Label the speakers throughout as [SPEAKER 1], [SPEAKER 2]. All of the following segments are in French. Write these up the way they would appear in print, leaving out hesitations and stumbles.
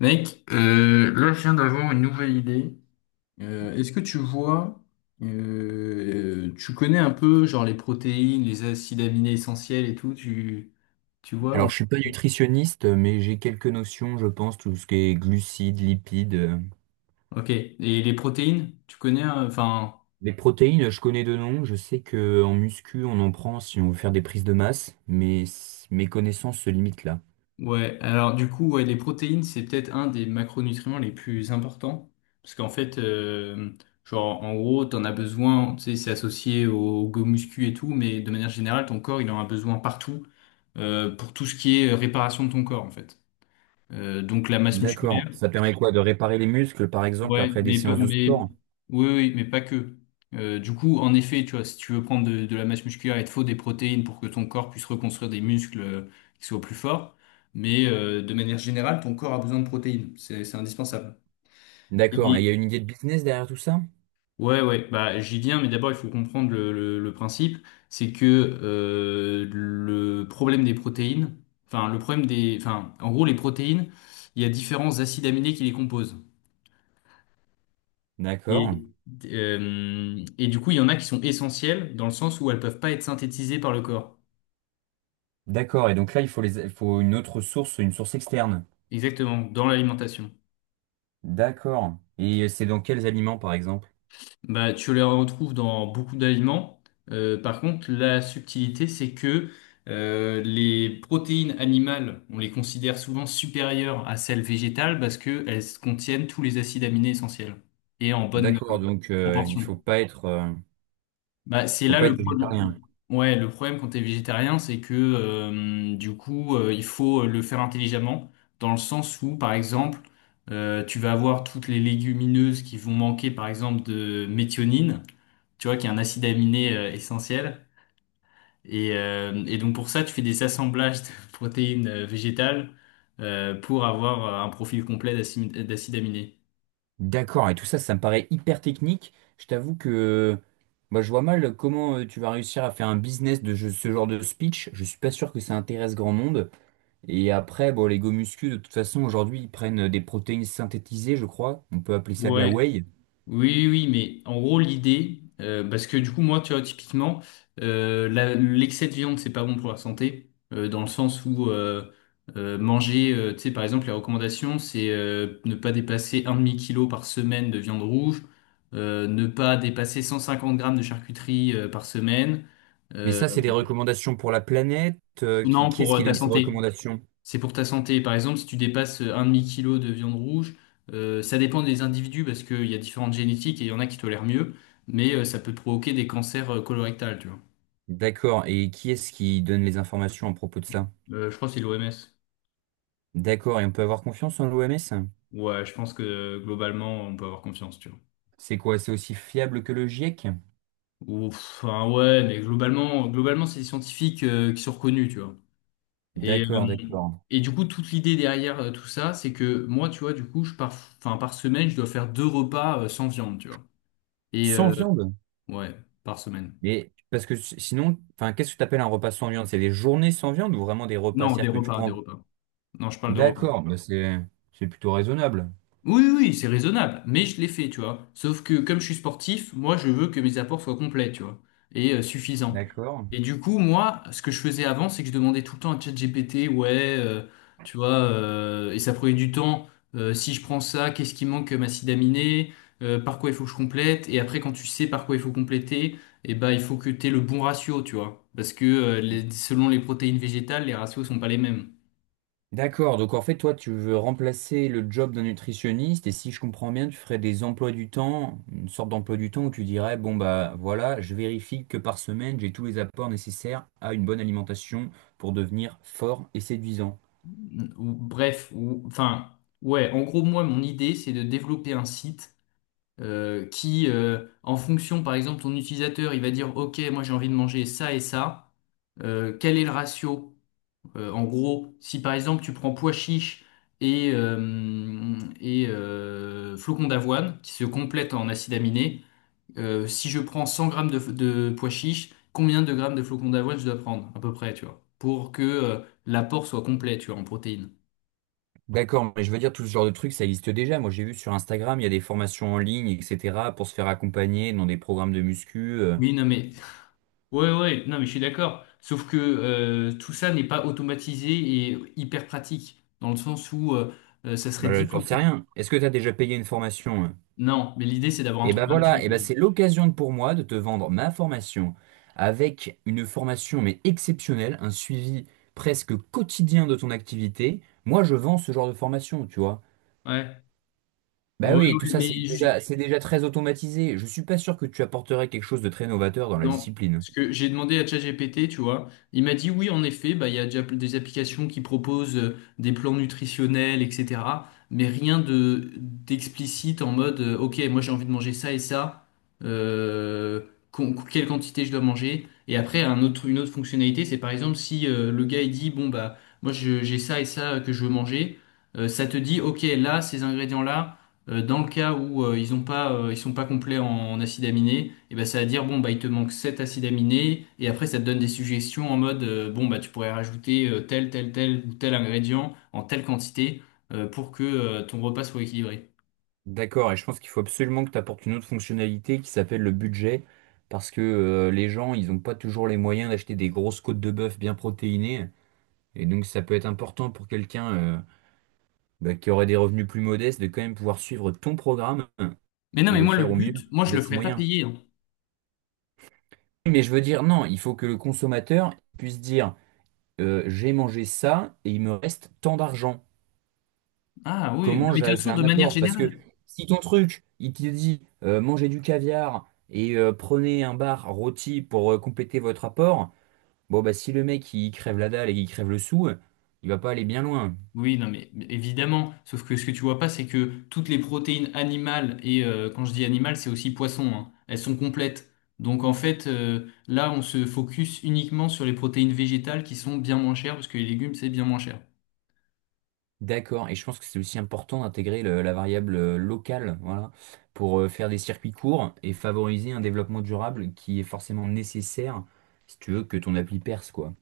[SPEAKER 1] Mec, là, je viens d'avoir une nouvelle idée. Est-ce que tu vois, tu connais un peu, genre, les protéines, les acides aminés essentiels et tout, tu vois
[SPEAKER 2] Alors,
[SPEAKER 1] ou...
[SPEAKER 2] je suis pas nutritionniste, mais j'ai quelques notions, je pense, tout ce qui est glucides, lipides.
[SPEAKER 1] Ok. Et les protéines, tu connais, enfin,
[SPEAKER 2] Les protéines, je connais de nom. Je sais que en muscu, on en prend si on veut faire des prises de masse, mais mes connaissances se limitent là.
[SPEAKER 1] ouais. Alors, du coup, ouais, les protéines, c'est peut-être un des macronutriments les plus importants. Parce qu'en fait, genre, en gros, t'en as besoin, tu sais, c'est associé au, go muscu et tout, mais de manière générale, ton corps, il en a besoin partout. Pour tout ce qui est réparation de ton corps, en fait. Donc la masse musculaire,
[SPEAKER 2] D'accord. Ça permet quoi? De réparer les muscles, par exemple,
[SPEAKER 1] ouais,
[SPEAKER 2] après des séances
[SPEAKER 1] mais
[SPEAKER 2] de sport?
[SPEAKER 1] oui, oui, mais pas que. Du coup, en effet, tu vois, si tu veux prendre de la masse musculaire, il te faut des protéines pour que ton corps puisse reconstruire des muscles qui soient plus forts. Mais de manière générale, ton corps a besoin de protéines. C'est indispensable.
[SPEAKER 2] D'accord. Et
[SPEAKER 1] Et,
[SPEAKER 2] il y a une idée de business derrière tout ça?
[SPEAKER 1] Ouais, ouais, bah, j'y viens, mais d'abord, il faut comprendre le principe. C'est que le problème des protéines, enfin, le problème des, enfin, en gros, les protéines, il y a différents acides aminés qui les composent.
[SPEAKER 2] D'accord.
[SPEAKER 1] Et, et du coup, il y en a qui sont essentiels dans le sens où elles peuvent pas être synthétisées par le corps.
[SPEAKER 2] D'accord. Et donc là, il faut les, il faut une autre source, une source externe.
[SPEAKER 1] Exactement, dans l'alimentation.
[SPEAKER 2] D'accord. Et c'est dans quels aliments, par exemple?
[SPEAKER 1] Bah, tu les retrouves dans beaucoup d'aliments. Par contre, la subtilité, c'est que les protéines animales, on les considère souvent supérieures à celles végétales parce qu'elles contiennent tous les acides aminés essentiels et en bonne
[SPEAKER 2] D'accord. Donc, euh, il
[SPEAKER 1] proportion.
[SPEAKER 2] faut pas être. euh,
[SPEAKER 1] Bah,
[SPEAKER 2] Il
[SPEAKER 1] c'est
[SPEAKER 2] faut
[SPEAKER 1] là
[SPEAKER 2] pas
[SPEAKER 1] le
[SPEAKER 2] être
[SPEAKER 1] problème.
[SPEAKER 2] végétarien.
[SPEAKER 1] Ouais, le problème quand t'es végétarien, c'est que du coup, il faut le faire intelligemment, dans le sens où, par exemple, tu vas avoir toutes les légumineuses qui vont manquer, par exemple, de méthionine tu vois, qui est un acide aminé essentiel. Et donc pour ça, tu fais des assemblages de protéines végétales pour avoir un profil complet d'acide aminé.
[SPEAKER 2] D'accord, et tout ça, ça me paraît hyper technique. Je t'avoue que moi, je vois mal comment tu vas réussir à faire un business de ce genre de speech. Je suis pas sûr que ça intéresse grand monde. Et après, bon, les gomuscu, de toute façon, aujourd'hui, ils prennent des protéines synthétisées, je crois. On peut appeler ça de la
[SPEAKER 1] Ouais,
[SPEAKER 2] whey.
[SPEAKER 1] oui, oui, mais en gros, l'idée, parce que du coup, moi, tu vois, typiquement, l'excès de viande, c'est pas bon pour la santé, dans le sens où manger, tu sais, par exemple, les recommandations, c'est ne pas dépasser un demi-kilo par semaine de viande rouge, ne pas dépasser 150 grammes de charcuterie par semaine.
[SPEAKER 2] Mais
[SPEAKER 1] Euh,
[SPEAKER 2] ça, c'est des recommandations pour la planète. Qui,
[SPEAKER 1] non,
[SPEAKER 2] qui est-ce
[SPEAKER 1] pour
[SPEAKER 2] qui
[SPEAKER 1] ta
[SPEAKER 2] donne ces
[SPEAKER 1] santé.
[SPEAKER 2] recommandations?
[SPEAKER 1] C'est pour ta santé. Par exemple, si tu dépasses un demi-kilo de viande rouge, ça dépend des individus parce qu'il y a différentes génétiques et il y en a qui tolèrent mieux, mais ça peut provoquer des cancers colorectals, tu vois.
[SPEAKER 2] D'accord, et qui est-ce qui donne les informations à propos de ça?
[SPEAKER 1] Je crois que c'est l'OMS.
[SPEAKER 2] D'accord, et on peut avoir confiance en l'OMS?
[SPEAKER 1] Ouais, je pense que globalement, on peut avoir confiance, tu vois.
[SPEAKER 2] C'est quoi? C'est aussi fiable que le GIEC?
[SPEAKER 1] Ou, enfin, ouais, mais globalement, globalement, c'est des scientifiques qui sont reconnus, tu vois. Et, euh,
[SPEAKER 2] D'accord, d'accord.
[SPEAKER 1] et du coup, toute l'idée derrière tout ça, c'est que moi, tu vois, du coup, enfin, par semaine, je dois faire deux repas sans viande, tu vois. Et
[SPEAKER 2] Sans
[SPEAKER 1] euh,
[SPEAKER 2] viande?
[SPEAKER 1] ouais, par semaine.
[SPEAKER 2] Mais parce que sinon, enfin, qu'est-ce que tu appelles un repas sans viande? C'est des journées sans viande ou vraiment des repas
[SPEAKER 1] Non,
[SPEAKER 2] cest à
[SPEAKER 1] des
[SPEAKER 2] dire que tu
[SPEAKER 1] repas, des
[SPEAKER 2] prends?
[SPEAKER 1] repas. Non, je parle de repas.
[SPEAKER 2] D'accord, bah c'est plutôt raisonnable.
[SPEAKER 1] Oui, oui, oui, c'est raisonnable, mais je l'ai fait, tu vois. Sauf que comme je suis sportif, moi, je veux que mes apports soient complets, tu vois, et suffisants.
[SPEAKER 2] D'accord.
[SPEAKER 1] Et du coup, moi, ce que je faisais avant, c'est que je demandais tout le temps à ChatGPT, ouais, tu vois, et ça prenait du temps. Si je prends ça, qu'est-ce qui manque comme acide aminé? Par quoi il faut que je complète? Et après, quand tu sais par quoi il faut compléter, eh ben, il faut que tu aies le bon ratio, tu vois. Parce que selon les protéines végétales, les ratios sont pas les mêmes.
[SPEAKER 2] D'accord, donc en fait, toi, tu veux remplacer le job d'un nutritionniste et si je comprends bien, tu ferais des emplois du temps, une sorte d'emploi du temps où tu dirais, bon, bah voilà, je vérifie que par semaine, j'ai tous les apports nécessaires à une bonne alimentation pour devenir fort et séduisant.
[SPEAKER 1] Ou bref, ou enfin, ouais, en gros, moi, mon idée, c'est de développer un site qui, en fonction, par exemple, ton utilisateur, il va dire, OK, moi, j'ai envie de manger ça et ça. Quel est le ratio? En gros, si par exemple, tu prends pois chiche et flocons d'avoine qui se complètent en acides aminés, si je prends 100 grammes de pois chiche, combien de grammes de flocons d'avoine je dois prendre, à peu près, tu vois, pour que l'apport soit complet, tu vois, en protéines?
[SPEAKER 2] D'accord, mais je veux dire, tout ce genre de trucs, ça existe déjà. Moi, j'ai vu sur Instagram, il y a des formations en ligne, etc., pour se faire accompagner dans des programmes de muscu.
[SPEAKER 1] Oui, non, mais ouais, ouais, non, mais je suis d'accord. Sauf que tout ça n'est pas automatisé et hyper pratique, dans le sens où ça serait
[SPEAKER 2] Bah,
[SPEAKER 1] dix fois
[SPEAKER 2] t'en sais
[SPEAKER 1] plus.
[SPEAKER 2] rien. Est-ce que t'as déjà payé une formation, hein?
[SPEAKER 1] Non, mais l'idée c'est d'avoir un
[SPEAKER 2] Et
[SPEAKER 1] truc
[SPEAKER 2] ben
[SPEAKER 1] gratuit,
[SPEAKER 2] voilà, et ben
[SPEAKER 1] déjà.
[SPEAKER 2] c'est l'occasion pour moi de te vendre ma formation avec une formation, mais exceptionnelle, un suivi presque quotidien de ton activité. Moi, je vends ce genre de formation, tu vois.
[SPEAKER 1] Ouais. Ouais,
[SPEAKER 2] Bah oui, tout
[SPEAKER 1] ouais,
[SPEAKER 2] ça,
[SPEAKER 1] mais
[SPEAKER 2] c'est
[SPEAKER 1] ju-
[SPEAKER 2] déjà, c'est déjà très automatisé. Je suis pas sûr que tu apporterais quelque chose de très novateur dans la
[SPEAKER 1] non,
[SPEAKER 2] discipline.
[SPEAKER 1] parce que j'ai demandé à ChatGPT, tu vois, il m'a dit oui, en effet, bah, il y a déjà des applications qui proposent des plans nutritionnels, etc. Mais rien de d'explicite en mode, ok, moi j'ai envie de manger ça et ça, euh, quelle quantité je dois manger. Et après, une autre fonctionnalité, c'est par exemple si le gars il dit, bon bah, j'ai ça et ça que je veux manger, ça te dit, ok, là, ces ingrédients-là. Dans le cas où ils sont pas complets en acides aminés, et ben ça va dire bon bah il te manque 7 acides aminés et après ça te donne des suggestions en mode bon bah tu pourrais rajouter tel tel tel ou tel ingrédient en telle quantité pour que ton repas soit équilibré.
[SPEAKER 2] D'accord, et je pense qu'il faut absolument que tu apportes une autre fonctionnalité qui s'appelle le budget, parce que les gens, ils n'ont pas toujours les moyens d'acheter des grosses côtes de bœuf bien protéinées, et donc ça peut être important pour quelqu'un bah, qui aurait des revenus plus modestes de quand même pouvoir suivre ton programme
[SPEAKER 1] Mais non
[SPEAKER 2] et
[SPEAKER 1] mais
[SPEAKER 2] le
[SPEAKER 1] moi le
[SPEAKER 2] faire au mieux
[SPEAKER 1] but, moi je le
[SPEAKER 2] avec ses
[SPEAKER 1] ferais pas
[SPEAKER 2] moyens.
[SPEAKER 1] payer, hein.
[SPEAKER 2] Mais je veux dire, non, il faut que le consommateur puisse dire, j'ai mangé ça et il me reste tant d'argent.
[SPEAKER 1] Ah oui, non,
[SPEAKER 2] Comment
[SPEAKER 1] mais de toute
[SPEAKER 2] j'avais fait
[SPEAKER 1] façon de
[SPEAKER 2] un
[SPEAKER 1] manière
[SPEAKER 2] apport. Parce que
[SPEAKER 1] générale.
[SPEAKER 2] si ton truc, il te dit mangez du caviar et prenez un bar rôti pour compléter votre apport, bon bah si le mec il crève la dalle et il crève le sou, il va pas aller bien loin.
[SPEAKER 1] Oui, non, mais évidemment. Sauf que ce que tu vois pas, c'est que toutes les protéines animales, et quand je dis animales, c'est aussi poisson, hein, elles sont complètes. Donc en fait, là, on se focus uniquement sur les protéines végétales qui sont bien moins chères, parce que les légumes, c'est bien moins cher.
[SPEAKER 2] D'accord, et je pense que c'est aussi important d'intégrer la variable locale, voilà, pour faire des circuits courts et favoriser un développement durable qui est forcément nécessaire si tu veux que ton appli perce, quoi.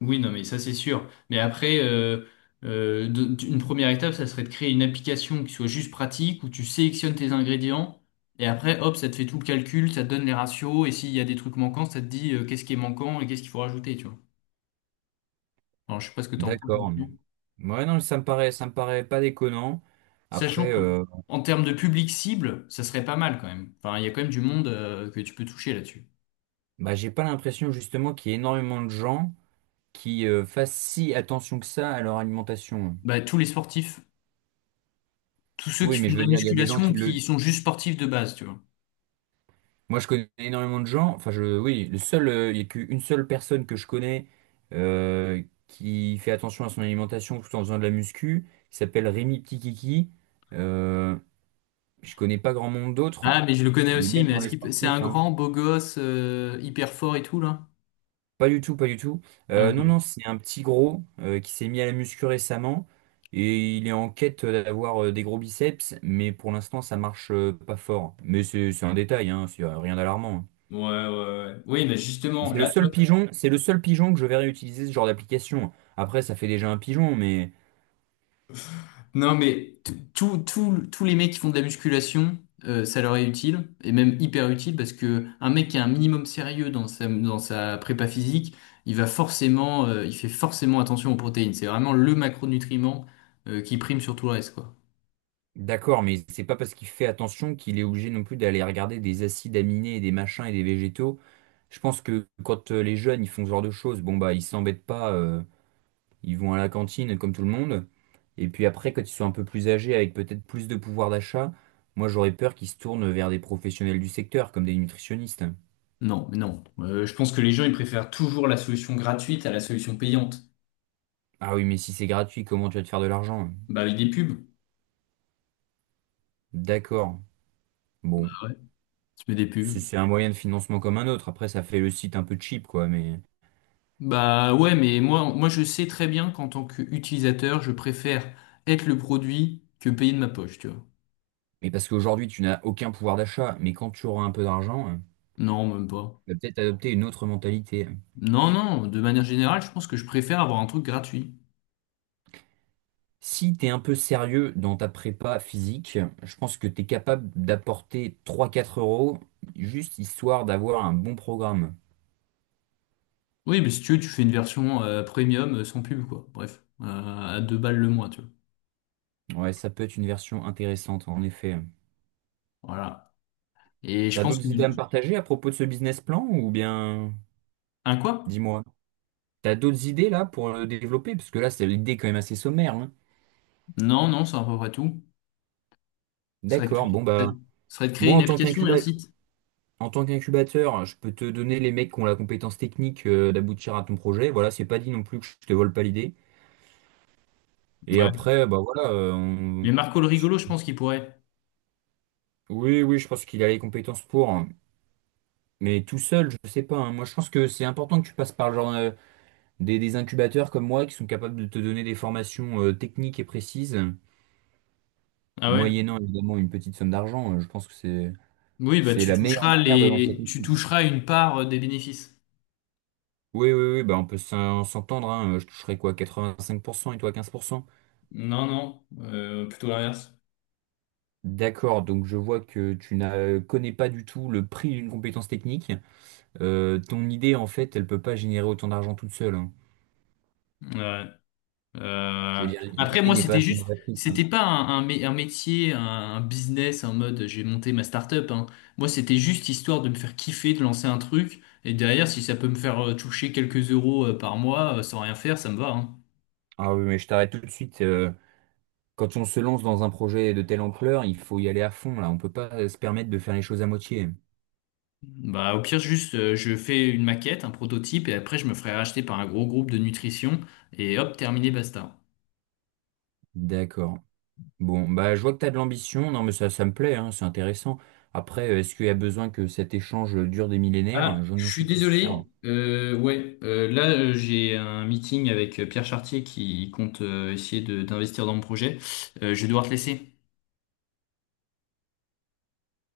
[SPEAKER 1] Oui, non, mais ça, c'est sûr. Mais après, une première étape, ça serait de créer une application qui soit juste pratique, où tu sélectionnes tes ingrédients, et après, hop, ça te fait tout le calcul, ça te donne les ratios, et s'il y a des trucs manquants, ça te dit qu'est-ce qui est manquant et qu'est-ce qu'il faut rajouter, tu vois. Alors, je sais pas ce que tu en penses
[SPEAKER 2] D'accord. Non.
[SPEAKER 1] là-dessus.
[SPEAKER 2] Ouais, non, ça me paraît pas déconnant.
[SPEAKER 1] Sachant
[SPEAKER 2] Après,
[SPEAKER 1] que, en termes de public cible, ça serait pas mal quand même. Enfin, il y a quand même du monde que tu peux toucher là-dessus.
[SPEAKER 2] Bah, j'ai pas l'impression justement qu'il y ait énormément de gens qui fassent si attention que ça à leur alimentation.
[SPEAKER 1] Bah, tous les sportifs, tous ceux qui
[SPEAKER 2] Oui, mais
[SPEAKER 1] font
[SPEAKER 2] je
[SPEAKER 1] de
[SPEAKER 2] veux
[SPEAKER 1] la
[SPEAKER 2] dire, il y a des gens
[SPEAKER 1] musculation ou
[SPEAKER 2] qui
[SPEAKER 1] qui
[SPEAKER 2] le...
[SPEAKER 1] sont juste sportifs de base, tu vois.
[SPEAKER 2] Moi, je connais énormément de gens. Enfin, je... oui, le seul, il y a qu'une seule personne que je connais euh, qui fait attention à son alimentation tout en faisant de la muscu. Il s'appelle Rémi Petit Kiki. Euh, je connais pas grand monde d'autres.
[SPEAKER 1] Ah, mais je le connais
[SPEAKER 2] Et
[SPEAKER 1] aussi,
[SPEAKER 2] même
[SPEAKER 1] mais
[SPEAKER 2] dans les
[SPEAKER 1] c'est un
[SPEAKER 2] sportifs, hein,
[SPEAKER 1] grand beau gosse hyper fort et tout là?
[SPEAKER 2] pas du tout, pas du tout.
[SPEAKER 1] Ah,
[SPEAKER 2] Euh,
[SPEAKER 1] ok.
[SPEAKER 2] non, non,
[SPEAKER 1] Ouais,
[SPEAKER 2] c'est un petit gros qui s'est mis à la muscu récemment et il est en quête d'avoir des gros biceps, mais pour l'instant ça marche pas fort. Mais c'est un détail, hein, c'est rien d'alarmant, hein.
[SPEAKER 1] ouais, ouais. Oui, mais
[SPEAKER 2] Et
[SPEAKER 1] justement,
[SPEAKER 2] c'est le
[SPEAKER 1] là, tu vois,
[SPEAKER 2] seul pigeon, c'est le seul pigeon que je verrai utiliser ce genre d'application. Après, ça fait déjà un pigeon, mais
[SPEAKER 1] non, mais tous les mecs qui font de la musculation, ça leur est utile, et même hyper utile, parce que un mec qui a un minimum sérieux dans sa prépa physique, il fait forcément attention aux protéines. C'est vraiment le macronutriment, qui prime sur tout le reste, quoi.
[SPEAKER 2] d'accord, mais c'est pas parce qu'il fait attention qu'il est obligé non plus d'aller regarder des acides aminés et des machins et des végétaux. Je pense que quand les jeunes ils font ce genre de choses, bon bah ils s'embêtent pas. Ils vont à la cantine comme tout le monde. Et puis après, quand ils sont un peu plus âgés, avec peut-être plus de pouvoir d'achat, moi j'aurais peur qu'ils se tournent vers des professionnels du secteur, comme des nutritionnistes.
[SPEAKER 1] Non, mais non. Je pense que les gens, ils préfèrent toujours la solution gratuite à la solution payante.
[SPEAKER 2] Ah oui, mais si c'est gratuit, comment tu vas te faire de l'argent?
[SPEAKER 1] Bah, avec des pubs.
[SPEAKER 2] D'accord. Bon,
[SPEAKER 1] Ah ouais. Tu mets des
[SPEAKER 2] c'est
[SPEAKER 1] pubs.
[SPEAKER 2] c'est un moyen de financement comme un autre. Après, ça fait le site un peu cheap, quoi.
[SPEAKER 1] Bah ouais, mais moi, moi je sais très bien qu'en tant qu'utilisateur, je préfère être le produit que payer de ma poche, tu vois.
[SPEAKER 2] Mais parce qu'aujourd'hui, tu n'as aucun pouvoir d'achat. Mais quand tu auras un peu d'argent,
[SPEAKER 1] Non, même pas.
[SPEAKER 2] tu vas peut-être adopter une autre mentalité.
[SPEAKER 1] Non, non, de manière générale, je pense que je préfère avoir un truc gratuit.
[SPEAKER 2] Si tu es un peu sérieux dans ta prépa physique, je pense que tu es capable d'apporter trois quatre euros juste histoire d'avoir un bon programme.
[SPEAKER 1] Oui, mais si tu veux, tu fais une version premium sans pub, quoi. Bref, à 2 balles le mois, tu vois.
[SPEAKER 2] Ouais, ça peut être une version intéressante en effet.
[SPEAKER 1] Voilà. Et je
[SPEAKER 2] T'as
[SPEAKER 1] pense que...
[SPEAKER 2] d'autres idées à me partager à propos de ce business plan ou bien
[SPEAKER 1] Un quoi?
[SPEAKER 2] dis-moi. T'as d'autres idées là pour le développer? Parce que là, c'est l'idée quand même assez sommaire, hein.
[SPEAKER 1] Non, non, c'est à peu près tout.
[SPEAKER 2] D'accord, bon
[SPEAKER 1] Ça
[SPEAKER 2] bah
[SPEAKER 1] serait de créer
[SPEAKER 2] moi
[SPEAKER 1] une
[SPEAKER 2] en tant
[SPEAKER 1] application et un site.
[SPEAKER 2] en tant qu'incubateur, je peux te donner les mecs qui ont la compétence technique d'aboutir à ton projet. Voilà, c'est pas dit non plus que je te vole pas l'idée. Et
[SPEAKER 1] Ouais.
[SPEAKER 2] après, bah voilà,
[SPEAKER 1] Mais Marco le rigolo, je pense qu'il pourrait.
[SPEAKER 2] oui, oui, je pense qu'il a les compétences pour, hein. Mais tout seul, je sais pas, hein. Moi, je pense que c'est important que tu passes par le genre des incubateurs comme moi qui sont capables de te donner des formations techniques et précises,
[SPEAKER 1] Ah ouais?
[SPEAKER 2] moyennant évidemment une petite somme d'argent. Je pense que c'est
[SPEAKER 1] Oui, bah
[SPEAKER 2] c'est la meilleure manière de lancer ton
[SPEAKER 1] tu
[SPEAKER 2] site.
[SPEAKER 1] toucheras une part des bénéfices.
[SPEAKER 2] Oui, oui, oui, bah on peut s'entendre, hein. Je toucherai quoi, 85% et toi 15%.
[SPEAKER 1] Non, non, plutôt l'inverse.
[SPEAKER 2] D'accord, donc je vois que connais pas du tout le prix d'une compétence technique. Ton idée, en fait, elle peut pas générer autant d'argent toute seule, hein.
[SPEAKER 1] Ouais.
[SPEAKER 2] Je veux
[SPEAKER 1] Euh,
[SPEAKER 2] dire,
[SPEAKER 1] Après,
[SPEAKER 2] l'idée
[SPEAKER 1] moi,
[SPEAKER 2] n'est pas
[SPEAKER 1] c'était
[SPEAKER 2] assez
[SPEAKER 1] juste,
[SPEAKER 2] novatrice, hein.
[SPEAKER 1] c'était pas un métier, un business en mode j'ai monté ma start-up, hein. Moi, c'était juste histoire de me faire kiffer, de lancer un truc. Et derrière, si ça peut me faire toucher quelques euros par mois sans rien faire, ça me va, hein.
[SPEAKER 2] Ah oui, mais je t'arrête tout de suite. Quand on se lance dans un projet de telle ampleur, il faut y aller à fond, là. On peut pas se permettre de faire les choses à moitié.
[SPEAKER 1] Bah, au pire, juste, je fais une maquette, un prototype, et après, je me ferai racheter par un gros groupe de nutrition. Et hop, terminé, basta.
[SPEAKER 2] D'accord. Bon, bah, je vois que tu as de l'ambition. Non, mais ça me plaît, hein, c'est intéressant. Après, est-ce qu'il y a besoin que cet échange dure des
[SPEAKER 1] Ah,
[SPEAKER 2] millénaires? Je
[SPEAKER 1] je
[SPEAKER 2] n'en
[SPEAKER 1] suis
[SPEAKER 2] suis pas sûr.
[SPEAKER 1] désolé. Ouais, là j'ai un meeting avec Pierre Chartier qui compte essayer d'investir dans mon projet. Je vais devoir te laisser.